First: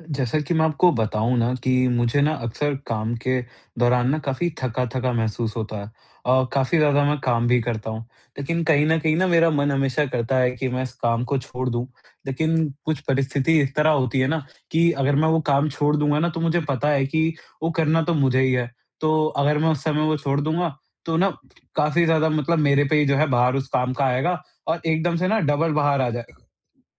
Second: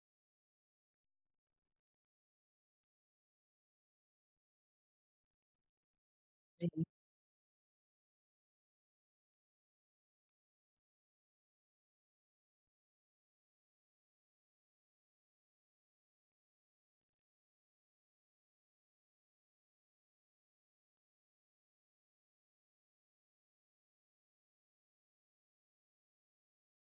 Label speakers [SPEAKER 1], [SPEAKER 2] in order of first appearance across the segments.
[SPEAKER 1] जैसा कि मैं आपको बताऊँ ना कि मुझे ना अक्सर काम के दौरान ना काफ़ी थका-थका महसूस होता है अ, काफ़ी
[SPEAKER 2] जी।
[SPEAKER 1] ज़्यादा मैं काम भी करता हूँ, लेकिन कहीं न कहीं ना मेरा मन हमेशा करता है कि मैं इस काम को छोड़ दूँ। लेकिन कुछ परिस्थिति इस तरह होती है ना कि अगर मैं वो काम छोड़ दूँगा ना तो मुझे पता है कि वो करना तो मुझे ही है, तो अगर मैं उस समय वो छोड़ दूँगा, तो ना काफ़ी ज़्यादा मतलब मेरे पे ही जो है भार उस काम का आएगा और एकदम से ना डबल भार आ जाए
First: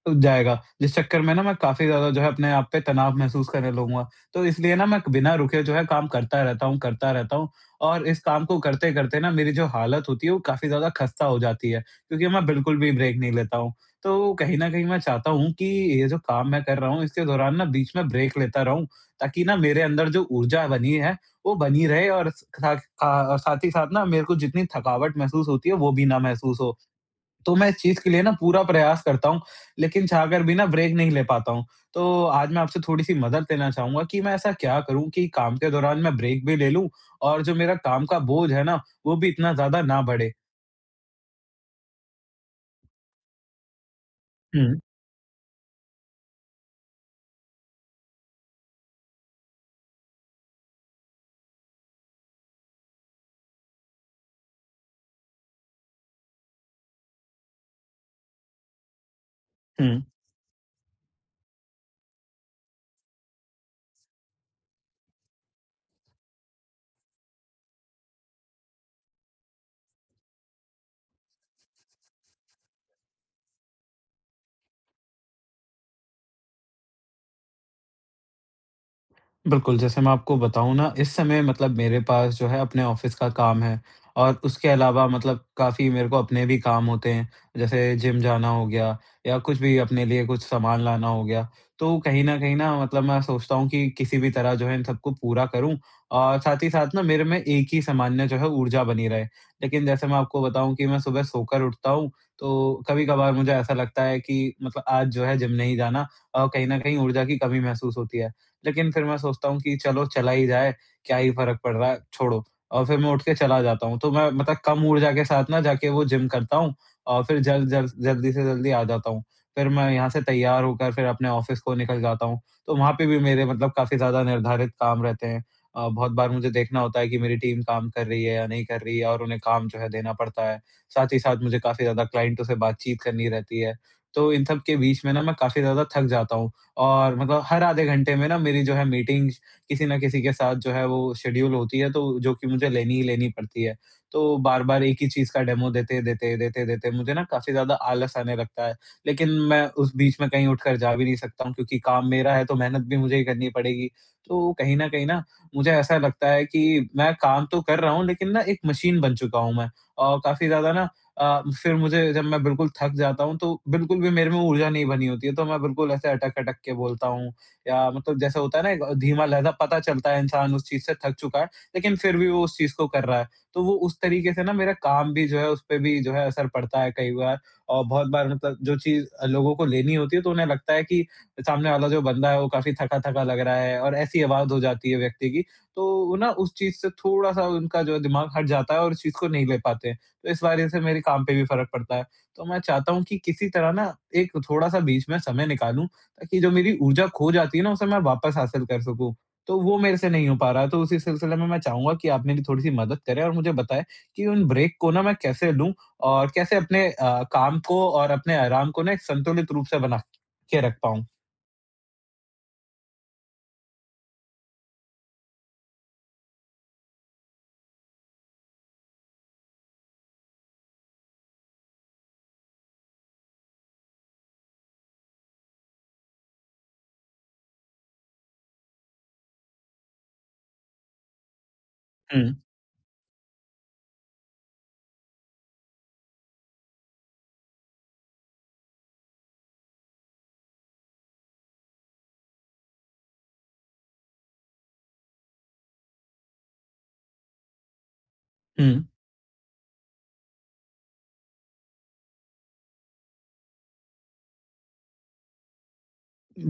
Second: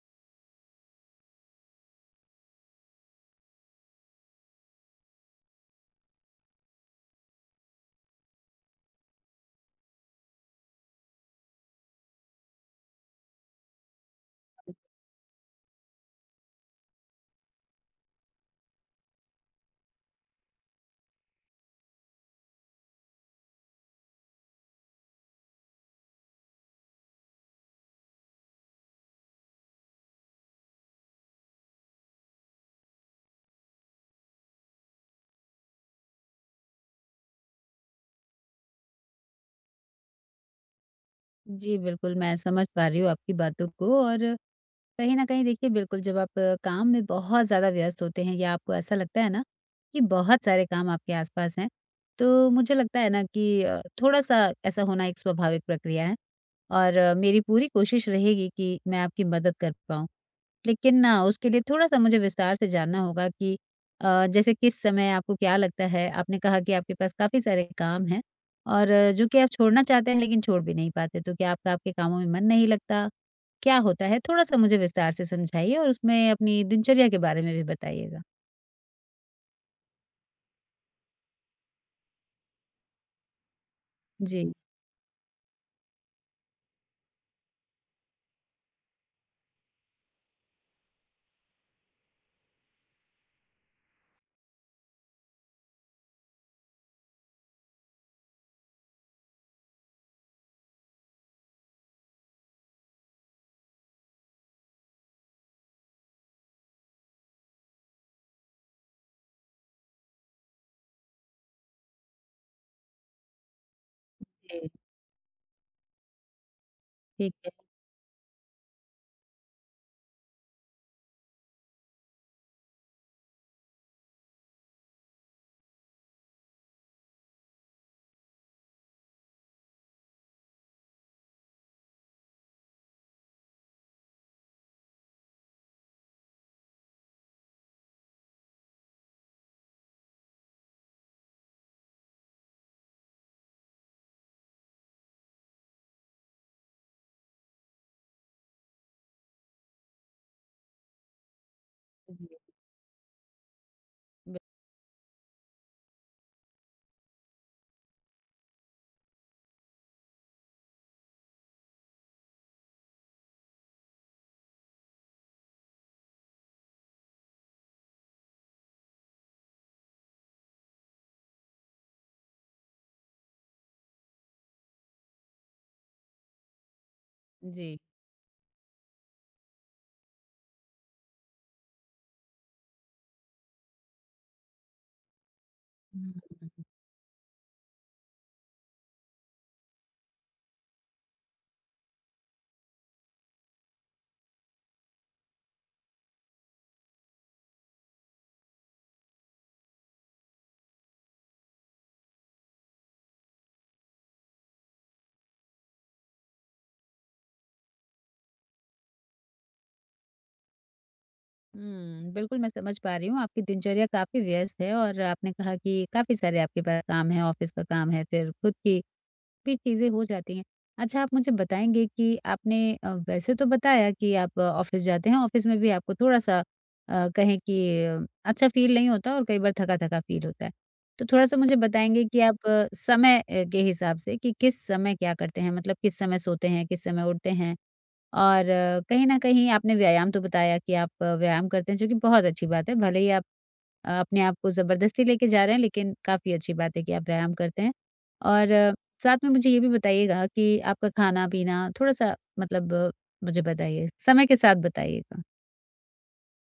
[SPEAKER 1] [unintelligible] जाएगा, जिस चक्कर में ना मैं काफ़ी ज़्यादा जो है अपने आप पे तनाव महसूस करने लगूँगा। तो इसलिए ना मैं बिना रुके जो है काम करता रहता हूँ, करता रहता हूँ और इस काम को करते-करते ना मेरी जो हालत होती है वो काफ़ी ज़्यादा खस्ता हो जाती है। क्योंकि मैं बिल्कुल भी ब्रेक नहीं लेता हूँ। तो कहीं न कहीं मैं चाहता हूँ कि ये जो काम मैं कर रहा हूँ इसके दौरान ना बीच में ब्रेक लेता रहूँ, ताकि ना मेरे अंदर जो ऊर्जा बनी है वो बनी रहे और ख खा साथ ही साथ ना मेरे को जितनी थकावट महसूस होती है वो भी ना महसूस हो। तो मैं इस चीज़ के लिए ना पूरा प्रयास करता हूँ, लेकिन चाह कर भी ना ब्रेक नहीं ले पाता हूँ। तो आज मैं आपसे थोड़ी सी मदद लेना चाहूँगा कि मैं ऐसा क्या करूँ कि काम के दौरान मैं ब्रेक भी ले लूँ और जो मेरा काम का बोझ है ना, वो भी इतना ज़्यादा ना बढ़े।
[SPEAKER 2] जी बिल्कुल, मैं समझ पा रही हूँ आपकी बातों को और
[SPEAKER 1] हुँ।
[SPEAKER 2] कहीं न कहीं देखिए बिल्कुल जब आप काम में बहुत ज़्यादा व्यस्त होते हैं या आपको ऐसा लगता है ना कि बहुत सारे काम आपके आस-पास हैं, तो मुझे लगता है ना कि अ, थोड़ा-सा ऐसा होना एक स्वाभाविक प्रक्रिया है और मेरी पूरी कोशिश रहेगी कि मैं आपकी मदद कर
[SPEAKER 1] हुँ।
[SPEAKER 2] पाऊँ। लेकिन न उसके लिए थोड़ा-सा मुझे विस्तार से जानना होगा कि अ, जैसे किस समय आपको क्या लगता है? आपने कहा कि आपके पास काफ़ी सारे काम हैं और जो कि आप छोड़ना चाहते हैं लेकिन छोड़ भी नहीं पाते तो क्या आपका आपके कामों में मन नहीं लगता? क्या होता है थोड़ा-सा मुझे विस्तार से समझाइए और उसमें अपनी दिनचर्या के बारे में भी बताइएगा?
[SPEAKER 1] बिल्कुल, जैसे मैं आपको बताऊँ ना इस समय मतलब मेरे पास जो है अपने ऑफिस का काम है और
[SPEAKER 2] जी।
[SPEAKER 1] उसके अलावा मतलब काफ़ी मेरे को अपने भी काम होते हैं, जैसे जिम जाना हो गया या कुछ भी अपने लिए कुछ सामान लाना हो गया। तो कहीं न कहीं ना मतलब मैं सोचता हूँ कि किसी भी तरह जो है इन सबको पूरा करूँ और साथ ही साथ ना मेरे में एक ही समान्य जो है ऊर्जा बनी रहे। लेकिन जैसे मैं आपको बताऊँ कि मैं सुबह सोकर उठता हूँ, तो कभी-कभार मुझे ऐसा लगता है कि मतलब आज जो है जिम नहीं जाना और कहीं न कहीं ऊर्जा की कमी महसूस होती है। लेकिन फिर मैं सोचता हूँ कि चलो चला ही जाए, क्या ही फ़र्क पड़ रहा है, छोड़ो। और फिर मैं उठकर चला जाता हूँ, तो मैं मतलब
[SPEAKER 2] है।
[SPEAKER 1] कम ऊर्जा के साथ ना जाके ना वो जिम करता हूँ और
[SPEAKER 2] ठीक
[SPEAKER 1] फिर
[SPEAKER 2] है।
[SPEAKER 1] जल्द जल्द जल्दी से जल्दी आ जाता हूँ। फिर मैं यहाँ से तैयार होकर फिर अपने ऑफिस को निकल जाता हूँ, तो वहाँ पे भी मेरे मतलब काफ़ी ज़्यादा निर्धारित काम रहते हैं। अ, बहुत बार मुझे देखना होता है कि मेरी टीम काम कर रही है या नहीं कर रही है और उन्हें काम जो है देना पड़ता है। साथ ही साथ मुझे काफ़ी ज़्यादा क्लाइंटों से बातचीत करनी रहती है। तो इन सबके बीच में ना मैं काफ़ी ज़्यादा थक जाता हूँ और मतलब हर आधे घंटे में ना मेरी जो है मीटिंग्स किसी ना किसी के साथ जो है वो शड्यूल होती है तो जो कि मुझे लेनी ही लेनी पड़ती है, तो बार-बार एक ही चीज़ का डेमो देते-देते, देते-देते मुझे ना काफ़ी ज़्यादा आलस आने लगता है। लेकिन मैं उस बीच में कहीं उठकर जा भी नहीं सकता हूँ क्योंकि काम
[SPEAKER 2] जी।
[SPEAKER 1] मेरा है तो मेहनत भी मुझे ही करनी पड़ेगी,
[SPEAKER 2] बि
[SPEAKER 1] तो कहीं न कहीं ना मुझे ऐसा लगता है कि मैं काम तो कर रहा हूँ लेकिन ना एक मशीन बन चुका हूँ मैं। और काफ़ी ज़्यादा ना अ, फिर मुझे जब मैं बिल्कुल थक जाता हूँ तो बिल्कुल भी मेरे में ऊर्जा नहीं बनी होती है, तो मैं बिल्कुल ऐसे अटक-अटक के बोलता हूँ या मतलब जैसे होता है ना एक धीमा-लहज़ा पता चलता है इंसान उस चीज़ से थक चुका है, लेकिन फिर भी वो उस चीज़ को कर रहा है। तो वो उस तरीके से ना मेरा काम भी जो है उस पे भी जो है असर पड़ता है कई बार
[SPEAKER 2] जी।
[SPEAKER 1] और बहुत बार मतलब जो चीज़ लोगों को लेनी होती है तो उन्हें लगता है कि सामने वाला जो बंदा है वो काफ़ी थका-थका लग रहा है और ऐसी आवाज़ हो जाती है व्यक्ति की, तो
[SPEAKER 2] हुँ।
[SPEAKER 1] वो ना उस चीज़ से थोड़ा-सा उनका जो दिमाग हट जाता है और उस चीज़ को नहीं ले पाते हैं, तो इस वजह से मेरे काम पे भी फ़र्क पड़ता है। तो मैं चाहता हूँ कि किसी तरह ना एक थोड़ा-सा बीच में समय निकालूँ, ताकि जो मेरी ऊर्जा खो जाती है ना उसे मैं वापस हासिल कर सकूँ। तो वो मेरे से नहीं हो पा रहा है, तो उसी सिलसिले में मैं चाहूँगा कि आप मेरी थोड़ी-सी मदद करें और मुझे बताएँ, कि उन ब्रेक को ना मैं कैसे लूँ और कैसे अपने अ, काम को और अपने आराम को ना एक संतुलित रूप से बना के रख पाऊँ?
[SPEAKER 2] हुँ, बिल्कुल मैं समझ पा रही हूँ आपकी दिनचर्या काफ़ी व्यस्त है और आपने कहा कि काफ़ी सारे आपके पा काम हैं, ऑफिस का काम है फिर खुद की भी चीजें हो जाती हैं। अच्छा आप मुझे बताएँगे कि आपने अ, वैसे तो बताया कि आप ऑफिस जाते हैं, ऑफिस में भी आपको थोड़ा-सा अ, कहें कि अच्छा फ़ील नहीं होता और कई बार थका-थका फ़ील होता है। तो थोड़ा-सा मुझे बताएँगे कि आप
[SPEAKER 1] हुँ।
[SPEAKER 2] समय ए के हिसाब से कि किस समय क्या करते हैं, मतलब किस समय सोते हैं, किस समय उठते हैं? और कहीं न कहीं आपने व्यायाम तो बताया कि आप अ, व्यायाम करते हैं, जो कि बहुत अच्छी बात है भले ही आप अ, अपने आप को जबरदस्ती लेके जा रहे हैं लेकिन काफ़ी अच्छी बात है कि आप व्यायाम करते हैं। और
[SPEAKER 1] हुँ।
[SPEAKER 2] साथ में मुझे ये भी बताइएगा कि आपका खाना-पीना थोड़ा-सा मतलब मुझे बताइए, समय के साथ बताइएगा।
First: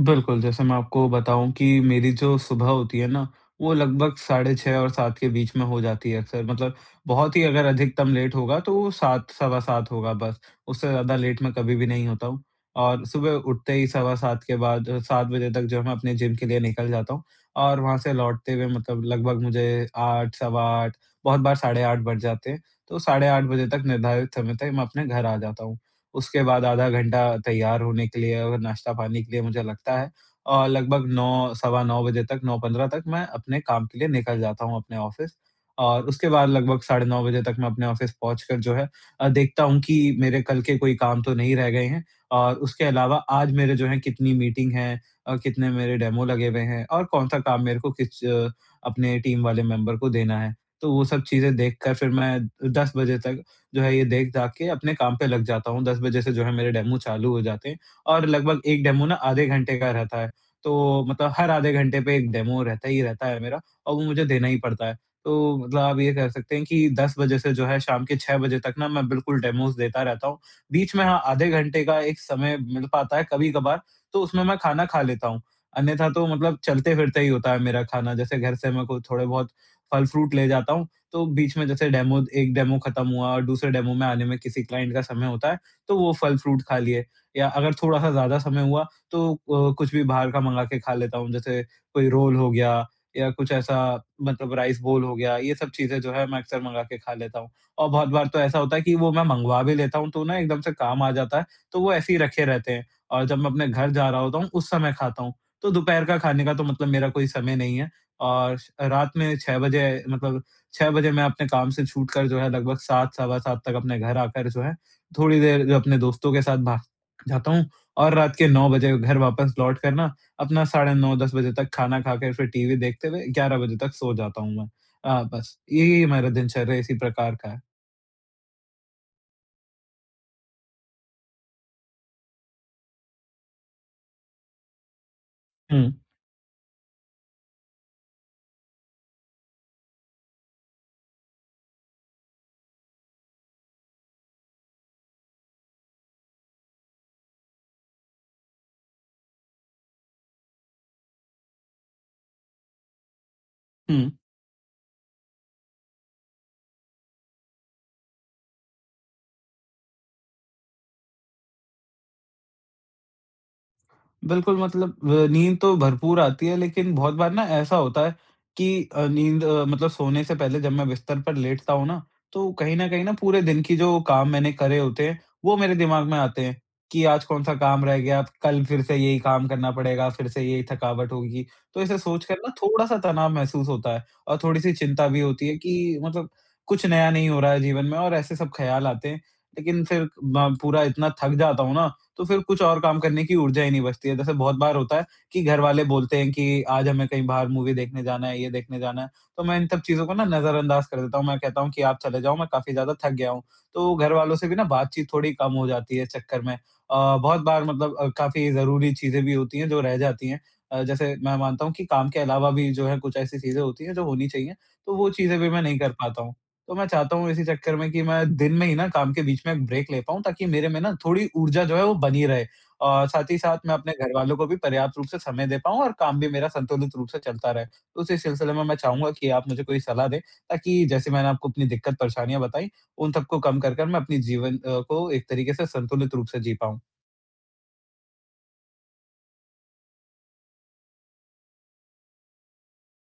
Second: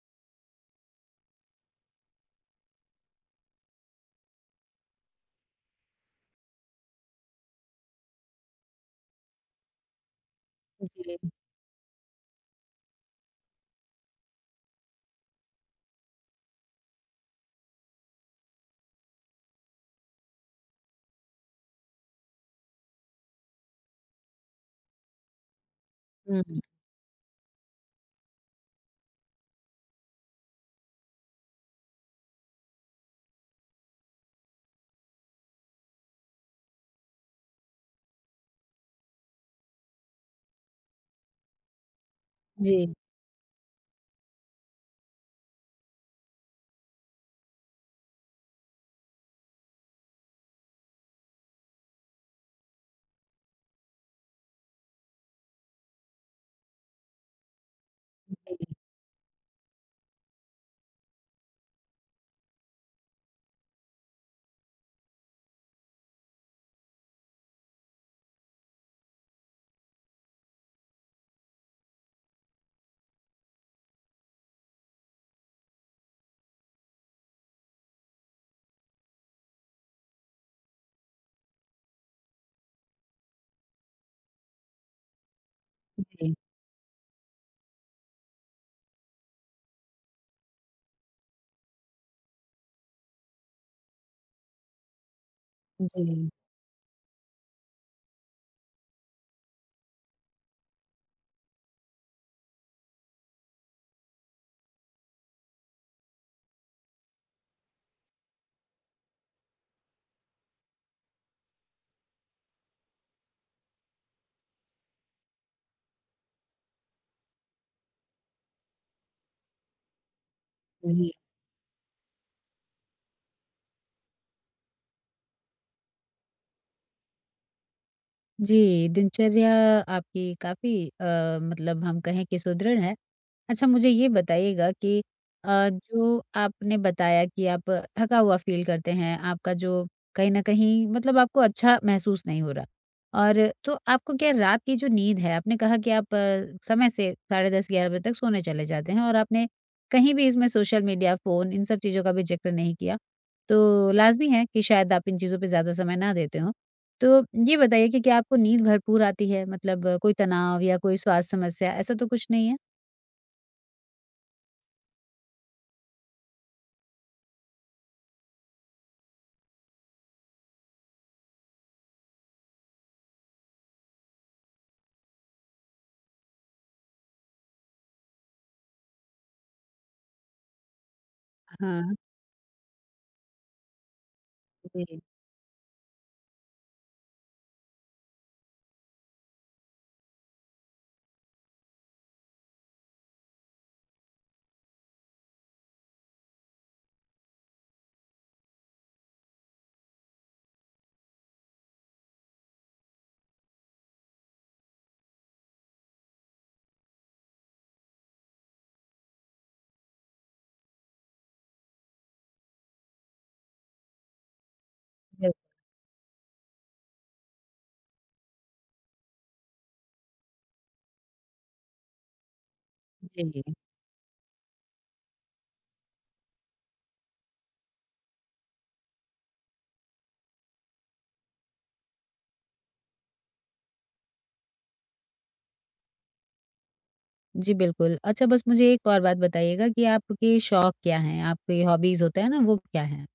[SPEAKER 1] बिल्कुल, जैसे मैं आपको बताऊँ कि मेरी जो सुबह होती है ना, वो लगभग साढ़े 6 और 7 के बीच में हो जाती है अक्सर मतलब बहुत ही अगर अधिकतम लेट होगा तो 7, सवा 7 होगा बस, उससे ज़्यादा
[SPEAKER 2] जी।
[SPEAKER 1] लेट मैं कभी भी नहीं होता हूँ। और सुबह उठते ही सवा 7 के बाद 7 बजे तक जो है मैं अपनी जिम के लिए निकल जाता हूँ और वहाँ से लौटते हुए मतलब लगभग मुझे 8, सवा 8, बहुत बार साढ़े 8 बज जाते हैं। तो साढ़े 8 बजे तक निर्धारित समय तक मैं अपने घर आ जाता हूँ। उसके
[SPEAKER 2] हुँ।
[SPEAKER 1] बाद आधा घंटा तैयार होने के लिए और नाश्ता-पानी के लिए मुझे लगता है। और लगभग 9, सवा 9 बजे तक, 9:15 तक मैं अपने काम के लिए निकल जाता हूँ अपने ऑफिस। और उसके बाद लगभग साढ़े 9 बजे तक मैं अपने ऑफिस पहुँचकर जो है अ, देखता हूँ कि मेरे कल के कोई काम तो नहीं रह गए हैं। और उसके
[SPEAKER 2] जी।
[SPEAKER 1] अलावा आज मेरे जो हैं कितनी मीटिंग हैं और कितने मेरे डेमो लगे हुए हैं और कौन-सा काम मेरे को किस अ, अपने टीम वाले मेंबर को देना है। तो वो सब चीज़ें देखकर फिर मैं 10 बजे तक जो है ये देख-दाख के अपने काम पे लग जाता हूँ, 10 बजे से जो है मेरे डेमो चालू हो जाते हैं और लगभग एक डेमो ना आधे घंटे का रहता है, तो मतलब हर आधे घंटे पे एक डेमो रहता ही रहता है मेरा और वो मुझे देना ही पड़ता है। तो मतलब आप ये कह सकते हैं कि 10 बजे से जो है शाम के 6 बजे तक ना मैं बिल्कुल डेमोज़ देता रहता हूँ, बीच में हाँ, आधे घंटे का एक समय मिल पाता है कभी-कभार, तो उसमें मैं खाना खा लेता हूँ। अन्यथा तो मतलब चलते-फिरते ही होता है मेरा खाना जैसे घर से मैं कुछ थोड़े-बहुत फल-फ्रूट ले जाता हूँ, तो बीच में जैसे डेमो एक डेमो खत्म हुआ और दूसरे डेमो में आने में किसी क्लाइंट का समय होता है, तो वो
[SPEAKER 2] जी।
[SPEAKER 1] फल-फ्रूट खा लिए। या अगर थोड़ा-सा ज़्यादा समय हुआ, तो ओ कुछ भी बाहर का मँगा के खा लेता हूँ, जैसे कोई रोल हो गया या कुछ ऐसा मतलब राइस बोल हो गया, ये सब चीज़ें जो है
[SPEAKER 2] जी।
[SPEAKER 1] मैं अक्सर मँगा के खा लेता हूँ। और बहुत बार तो ऐसा होता है कि वो मैं मँगवा भी लेता हूँ तो ना एकदम से काम आ जाता है, तो वो ऐसे ही रखे रहते हैं और जब मैं अपने घर जा रहा होता हूँ उस समय खाता हूँ। तो दोपहर का खाने का तो मतलब मेरा कोई समय नहीं है और रात में 6 बजे मतलब 6 बजे मैं अपने काम से छूटकर जो है लगभग 7, सवा 7 तक अपने घर आकर जो है थोड़ी देर अपने दोस्तों के साथ भा क जाता हूँ और रात के 9 बजे घर वापस लौट कर ना अपना साढ़े
[SPEAKER 2] जी।
[SPEAKER 1] 9, 10 बजे तक खाना खाके फिर टीवी देखते हुए 11 बजे तक सो जाता हूँ मैं। अ, बस यही है मेरा दिनचर्या इसी प्रकार का है।
[SPEAKER 2] जी, दिनचर्या आपकी काफ़ी अ, मतलब हम कहें कि सुदृढ़ है। अच्छा मुझे ये बताइएगा कि अ,
[SPEAKER 1] हुँ।
[SPEAKER 2] जो आपने बताया कि आप थका हुआ फील करते हैं, आपका जो कहीं न कहीं मतलब आपको अच्छा महसूस नहीं हो रहा और तो आपको क्या रात की जो नींद है, आपने कहा कि आप समय से साढ़े 10, 11 बजे तक सोने चले जाते हैं और आपने कहीं भी इसमें सोशल मेडिया, फ़ोन इन सब चीज़ों का भी जिक्र नहीं किया। तो
[SPEAKER 1] हुँ।
[SPEAKER 2] लाज़मी है कि शायद आप इन चीज़ों पे ज़्यादा समय ना देते हों। तो ये बताइए कि क्या आपको नींद भरपूर आती है मतलब कोई तनाव या कोई स्वास्थ्य समस्या ऐसा तो कुछ नहीं है?
[SPEAKER 1] बिल्कुल मतलब ब नींद तो भरपूर आती है, लेकिन बहुत बार ना ऐसा होता है कि अ, नींद मतलब सोने से पहले जब मैं बिस्तर पर लेटता हूँ ना, तो कहीं न कहीं ना पूरे दिन की जो काम मैंने करे होते हैं, वो मेरे दिमाग़ में आते हैं कि आज कौन-सा काम रह गया कल फ़िर से यही काम करना पड़ेगा फ़िर से यही थकावट होगी। तो
[SPEAKER 2] हाँ।
[SPEAKER 1] ऐसे सोच कर ना थोड़ा-सा तनाव महसूस होता है और थोड़ी-सी
[SPEAKER 2] जी।
[SPEAKER 1] चिंता भी होती है कि मतलब कुछ नया नहीं हो रहा है जीवन में और ऐसे सब ख़्याल आते हैं। लेकिन फिर ब पूरा इतना थक जाता हूँ ना तो फ़िर कुछ और काम करने की ऊर्जा ही नहीं बचती है। जैसे बहुत बार होता है कि घरवाले बोलते हैं कि आज हमें कहीं बाहर मूवी देखने जाना है, ये देखने जाना है, तो मैं इन सब चीज़ों को ना नज़रअंदाज कर देता हूँ, मैं कहता हूँ कि आप चले जाओ, मैं काफ़ी ज़्यादा थक गया हूँ। तो घर वालों से भी ना बातचीत थोड़ी कम हो जाती है इस चक्कर में। अ, बहुत बार मतलब अ, काफ़ी ज़रूरी चीज़ें भी होती हैं जो रह जाती हैं अ, जैसे मैं मानता हूँ कि काम के अलावा भी जो है कुछ ऐसी चीज़ें होती हैं जो होनी चाहिए, तो वो
[SPEAKER 2] बिल
[SPEAKER 1] चीज़ें भी मैं नहीं कर पाता हूँ। तो मैं चाहता हूँ इसी चक्कर में कि मैं दिन में ही ना काम के बीच में ब्रेक ले पाऊँ ताकि मेरे में ना थोड़ी ऊर्जा जो है वो बनी रहे। अ,
[SPEAKER 2] जी,
[SPEAKER 1] साथ ही
[SPEAKER 2] जी।
[SPEAKER 1] साथ मैं अपने घर वालों को भी पर्याप्त रूप से समय दे पाऊँ और काम भी मेरा संतुलित रूप से चलता रहे। तो उसी सिलसिले में मैं चाहूँगा कि आप मुझे कोई सलाह दें, ताकि जैसे मैंने आपको अपनी दिक्कत परेशानियाँ बताई, उन सबको कम कर कर मैं अपने जीवन अ, को एक तरीक़े से संतुलित रूप से जी पाऊँ?
[SPEAKER 2] जी बिल्कुल। अच्छा बस मुझे एक और बात बताइएगा कि आपके शौक क्या हैं? आपके हॉबीस होते हैं ना, वो क्या हैं?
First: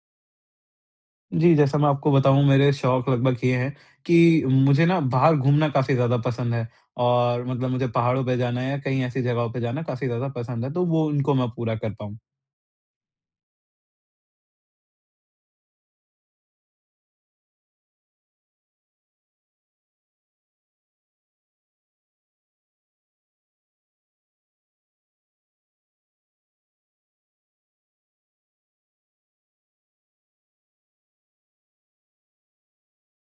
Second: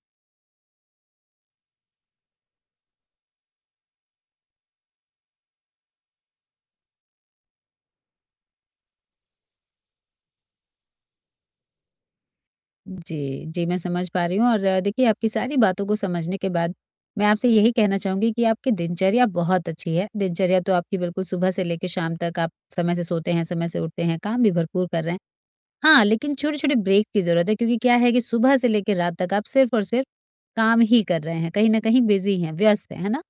[SPEAKER 1] जी, जैसा मैं आपको बताऊँ मेरे शौक लगभग ये हैं कि मुझे ना बाहर घूमना काफ़ी ज़्यादा पसंद है और मतलब मुझे पहाड़ों पे जाना है या कहीं ऐसी जगहों पे जाना काफ़ी ज़्यादा पसंद है तो वो उनको मैं पूरा करता हूँ।
[SPEAKER 2] जी, जी, मैं समझ पा रही हूँ और देखिए आपकी सारी बातों को समझने के बाद, मैं आपसे यही कहना चाहूँगी कि आपकी दिनचर्या बहुत अच्छी है, दिनचर्या तो आपकी बिल्कुल सुबह से लेकर शाम तक आप समय से सोते हैं, समय से उठते हैं, काम भी भरपूर कर रहे हैं। हाँ, लेकिन छोटे-छोटे ब्रेक की जरूरत है, क्योंकि क्या है कि सुबह से लेकर रात तक आप सिर्फ और सिर्फ काम ही कर रहे हैं, कहीं न कहीं बिजी हैं, व्यस्त हैं, है ना?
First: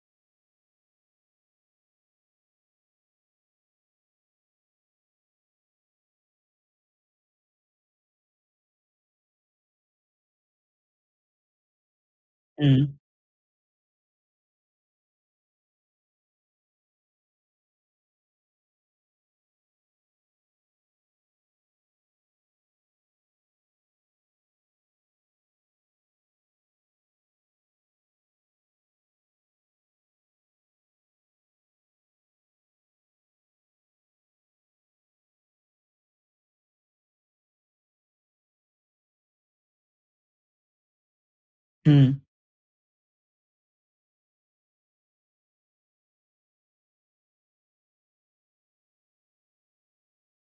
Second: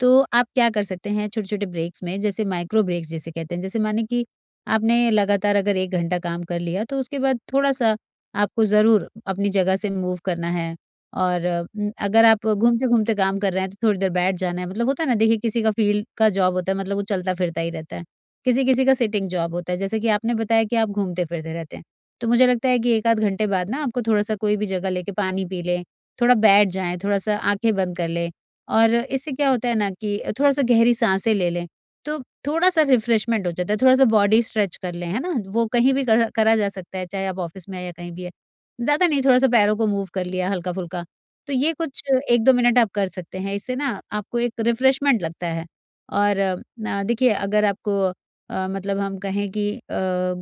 [SPEAKER 2] तो आप क्या कर सकते हैं छोटे-छोटे ब्रेक्स में जैसे माइक्रो ब्रेक्स जिसे कहते हैं जैसे माने कि आपने लगातार अगर 1 घंटा काम कर लिया तो उसके बाद थोड़ा सा आपको ज़रूर अपनी जगह से मूव करना है और अगर आप
[SPEAKER 1] हम्म।
[SPEAKER 2] घूमते-घूमते काम कर रहे हैं तो थोड़ी देर बैठ जाना है मतलब होता है ना, देखिए किसी का फील्ड का जॉब होता है, मतलब वो चलता-फिरता ही रहता है। किसी-किसी का सिटिंग जॉब होता है, जैसे कि आपने बताया कि आप घूमते-फिरते रहते हैं। तो मुझे लगता है कि 1 आध घंटे बाद ना आपको थोड़ा सा कोई भी जगह लेकर पानी पी लें, थोड़ा बैठ जाएँ, थोड़ा सा आँखें बंद कर लें। और इससे क्या होता है ना कि अ, थोड़ा सा गहरी साँसें ले लें, तो थोड़ा सा रिफ्रेश्मेन्ट हो जाता है, थोड़ा सा बॉडी स्ट्रेच कर लें, है ना? वो कहीं भी करा करा जा सकता है, चाहे आप ऑफिस में हैं या कहीं भी है। ज़्यादा नहीं, थोड़ा सा पैरों को मूव कर लिया हल्का-फुल्का। तो ये कुछ
[SPEAKER 1] हम्म।
[SPEAKER 2] 1-2 मिनट आप कर सकते हैं इससे ना आपको एक रिफ्रेश्मेन्ट लगता है। और न देखिए अगर आपको अ, मतलब हम कहें कि अ,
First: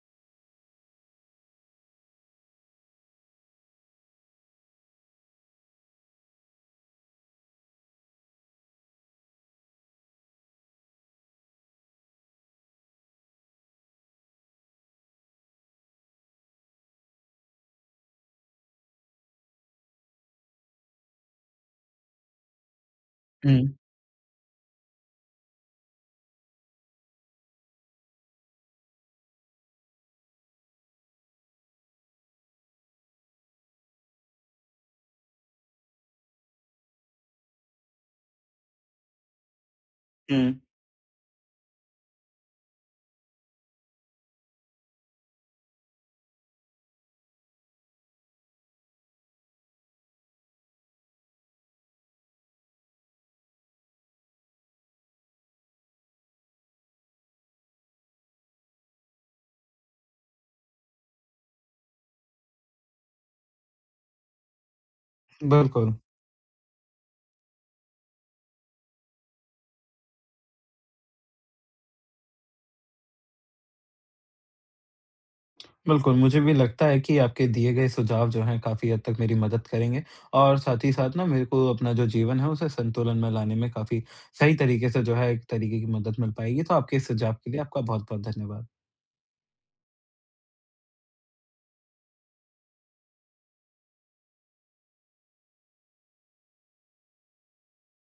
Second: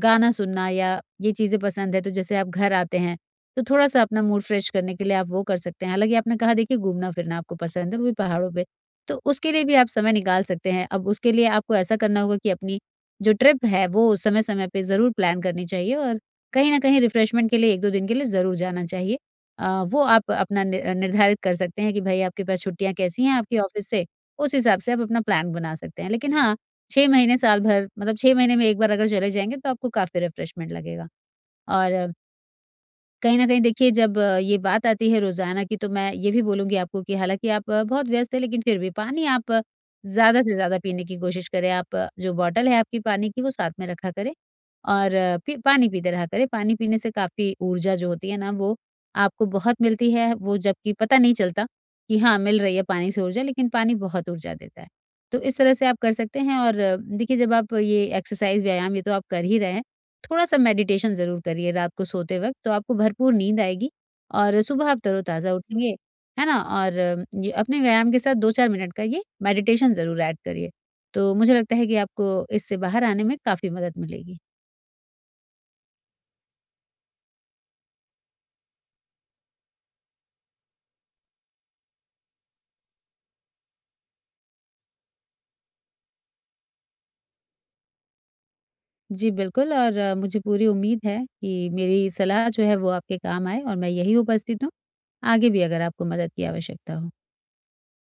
[SPEAKER 2] गाना सुनना या ये चीज़े पसंद है तो जैसे आप घर आते हैं, तो थोड़ा सा अपना मूड फ्रेश करने के लिए आप वो कर सकते हैं हालाँकि आपने कहा देखिए घूमना-फिरना आपको पसंद है, वो भी पहाड़ों पे, तो उसके लिए भी आप समय निकाल सकते हैं। अब उसके लिए आपको ऐसा करना होगा कि अपनी जो ट्रिप है, वो समय-समय पर ज़रूर प्लान करनी चाहिए और कहीं ना कहीं रिफ्रेश्मेन्ट के लिए 1-2 दिन के लिए ज़रूर जाना चाहिए। अ, वो आप अपना न निर्धारित कर सकते हैं कि भाई आपके पास छुट्टियाँ कैसी हैं आपके
[SPEAKER 1] हुँ।
[SPEAKER 2] ऑफिस से, उस हिसाब से आप अपना प्लान बना सकते हैं लेकिन हाँ, 6 महीने साल भर मतलब 6 महीने में 1 बार अगर चले जाएँगे तो आपको काफ़ी रिफ्रेश्मेन्ट लगेगा। और कहीं न कहीं देखिए, जब ये बात आती है रोजाना की तो मैं ये भी बोलूँगी आपको कि हालाँकि आप बहुत व्यस्त हैं लेकिन फिर भी पानी आप ज़्यादा से
[SPEAKER 1] हुँ।
[SPEAKER 2] ज़्यादा पीने की कोशिश करें आप जो बॉटल है आपकी पानी की वो साथ में रखा करें और पी पानी पीते रहा करें पानी पीने से काफ़ी ऊर्जा जो होती है ना वो आपको बहुत मिलती है, वो जबकि पता नहीं चलता कि हाँ, मिल रही है पानी से ऊर्जा, लेकिन पानी बहुत ऊर्जा देता है। तो इस तरह से आप कर सकते हैं और देखिए जब आप ये एक्सरसाइज व्यायाम ये तो आप कर ही रहे हैं, थोड़ा-सा मेडिटेशन ज़रूर करिए रात को सोते वक़्त तो आपको भरपूर नींद आएगी और सुबह आप तरोताज़ा
[SPEAKER 1] बिल्कुल।
[SPEAKER 2] उठेंगे, है ना? और य अपने व्यायाम के साथ 2-4 मिनट का ये मेडिटेशन ज़रूर ऐड करिए। तो मुझे लगता है कि आपको इससे बाहर आने में, काफ़ी मदद मिलेगी।
[SPEAKER 1] बिल्कुल, मुझे भी लगता है कि आपके दिए गए सुझाव जो हैं काफ़ी हद तक मेरी मदद करेंगे और साथ ही साथ ना मेरे को अपना जो जीवन है उसे संतुलन में लाने में काफ़ी सही तरीके से जो है एक तरीके की मदद मिल पाएगी, तो आपके इस सुझाव के लिए आपका बहुत-बहुत धन्यवाद।
[SPEAKER 2] जी बिल्कुल और मुझे पूरी उम्मीद है, कि मेरी सलाह जो है वो आपके काम आए और मैं यही उपस्थित हूँ, आगे भी अगर आपको मदद की आवश्यकता हो।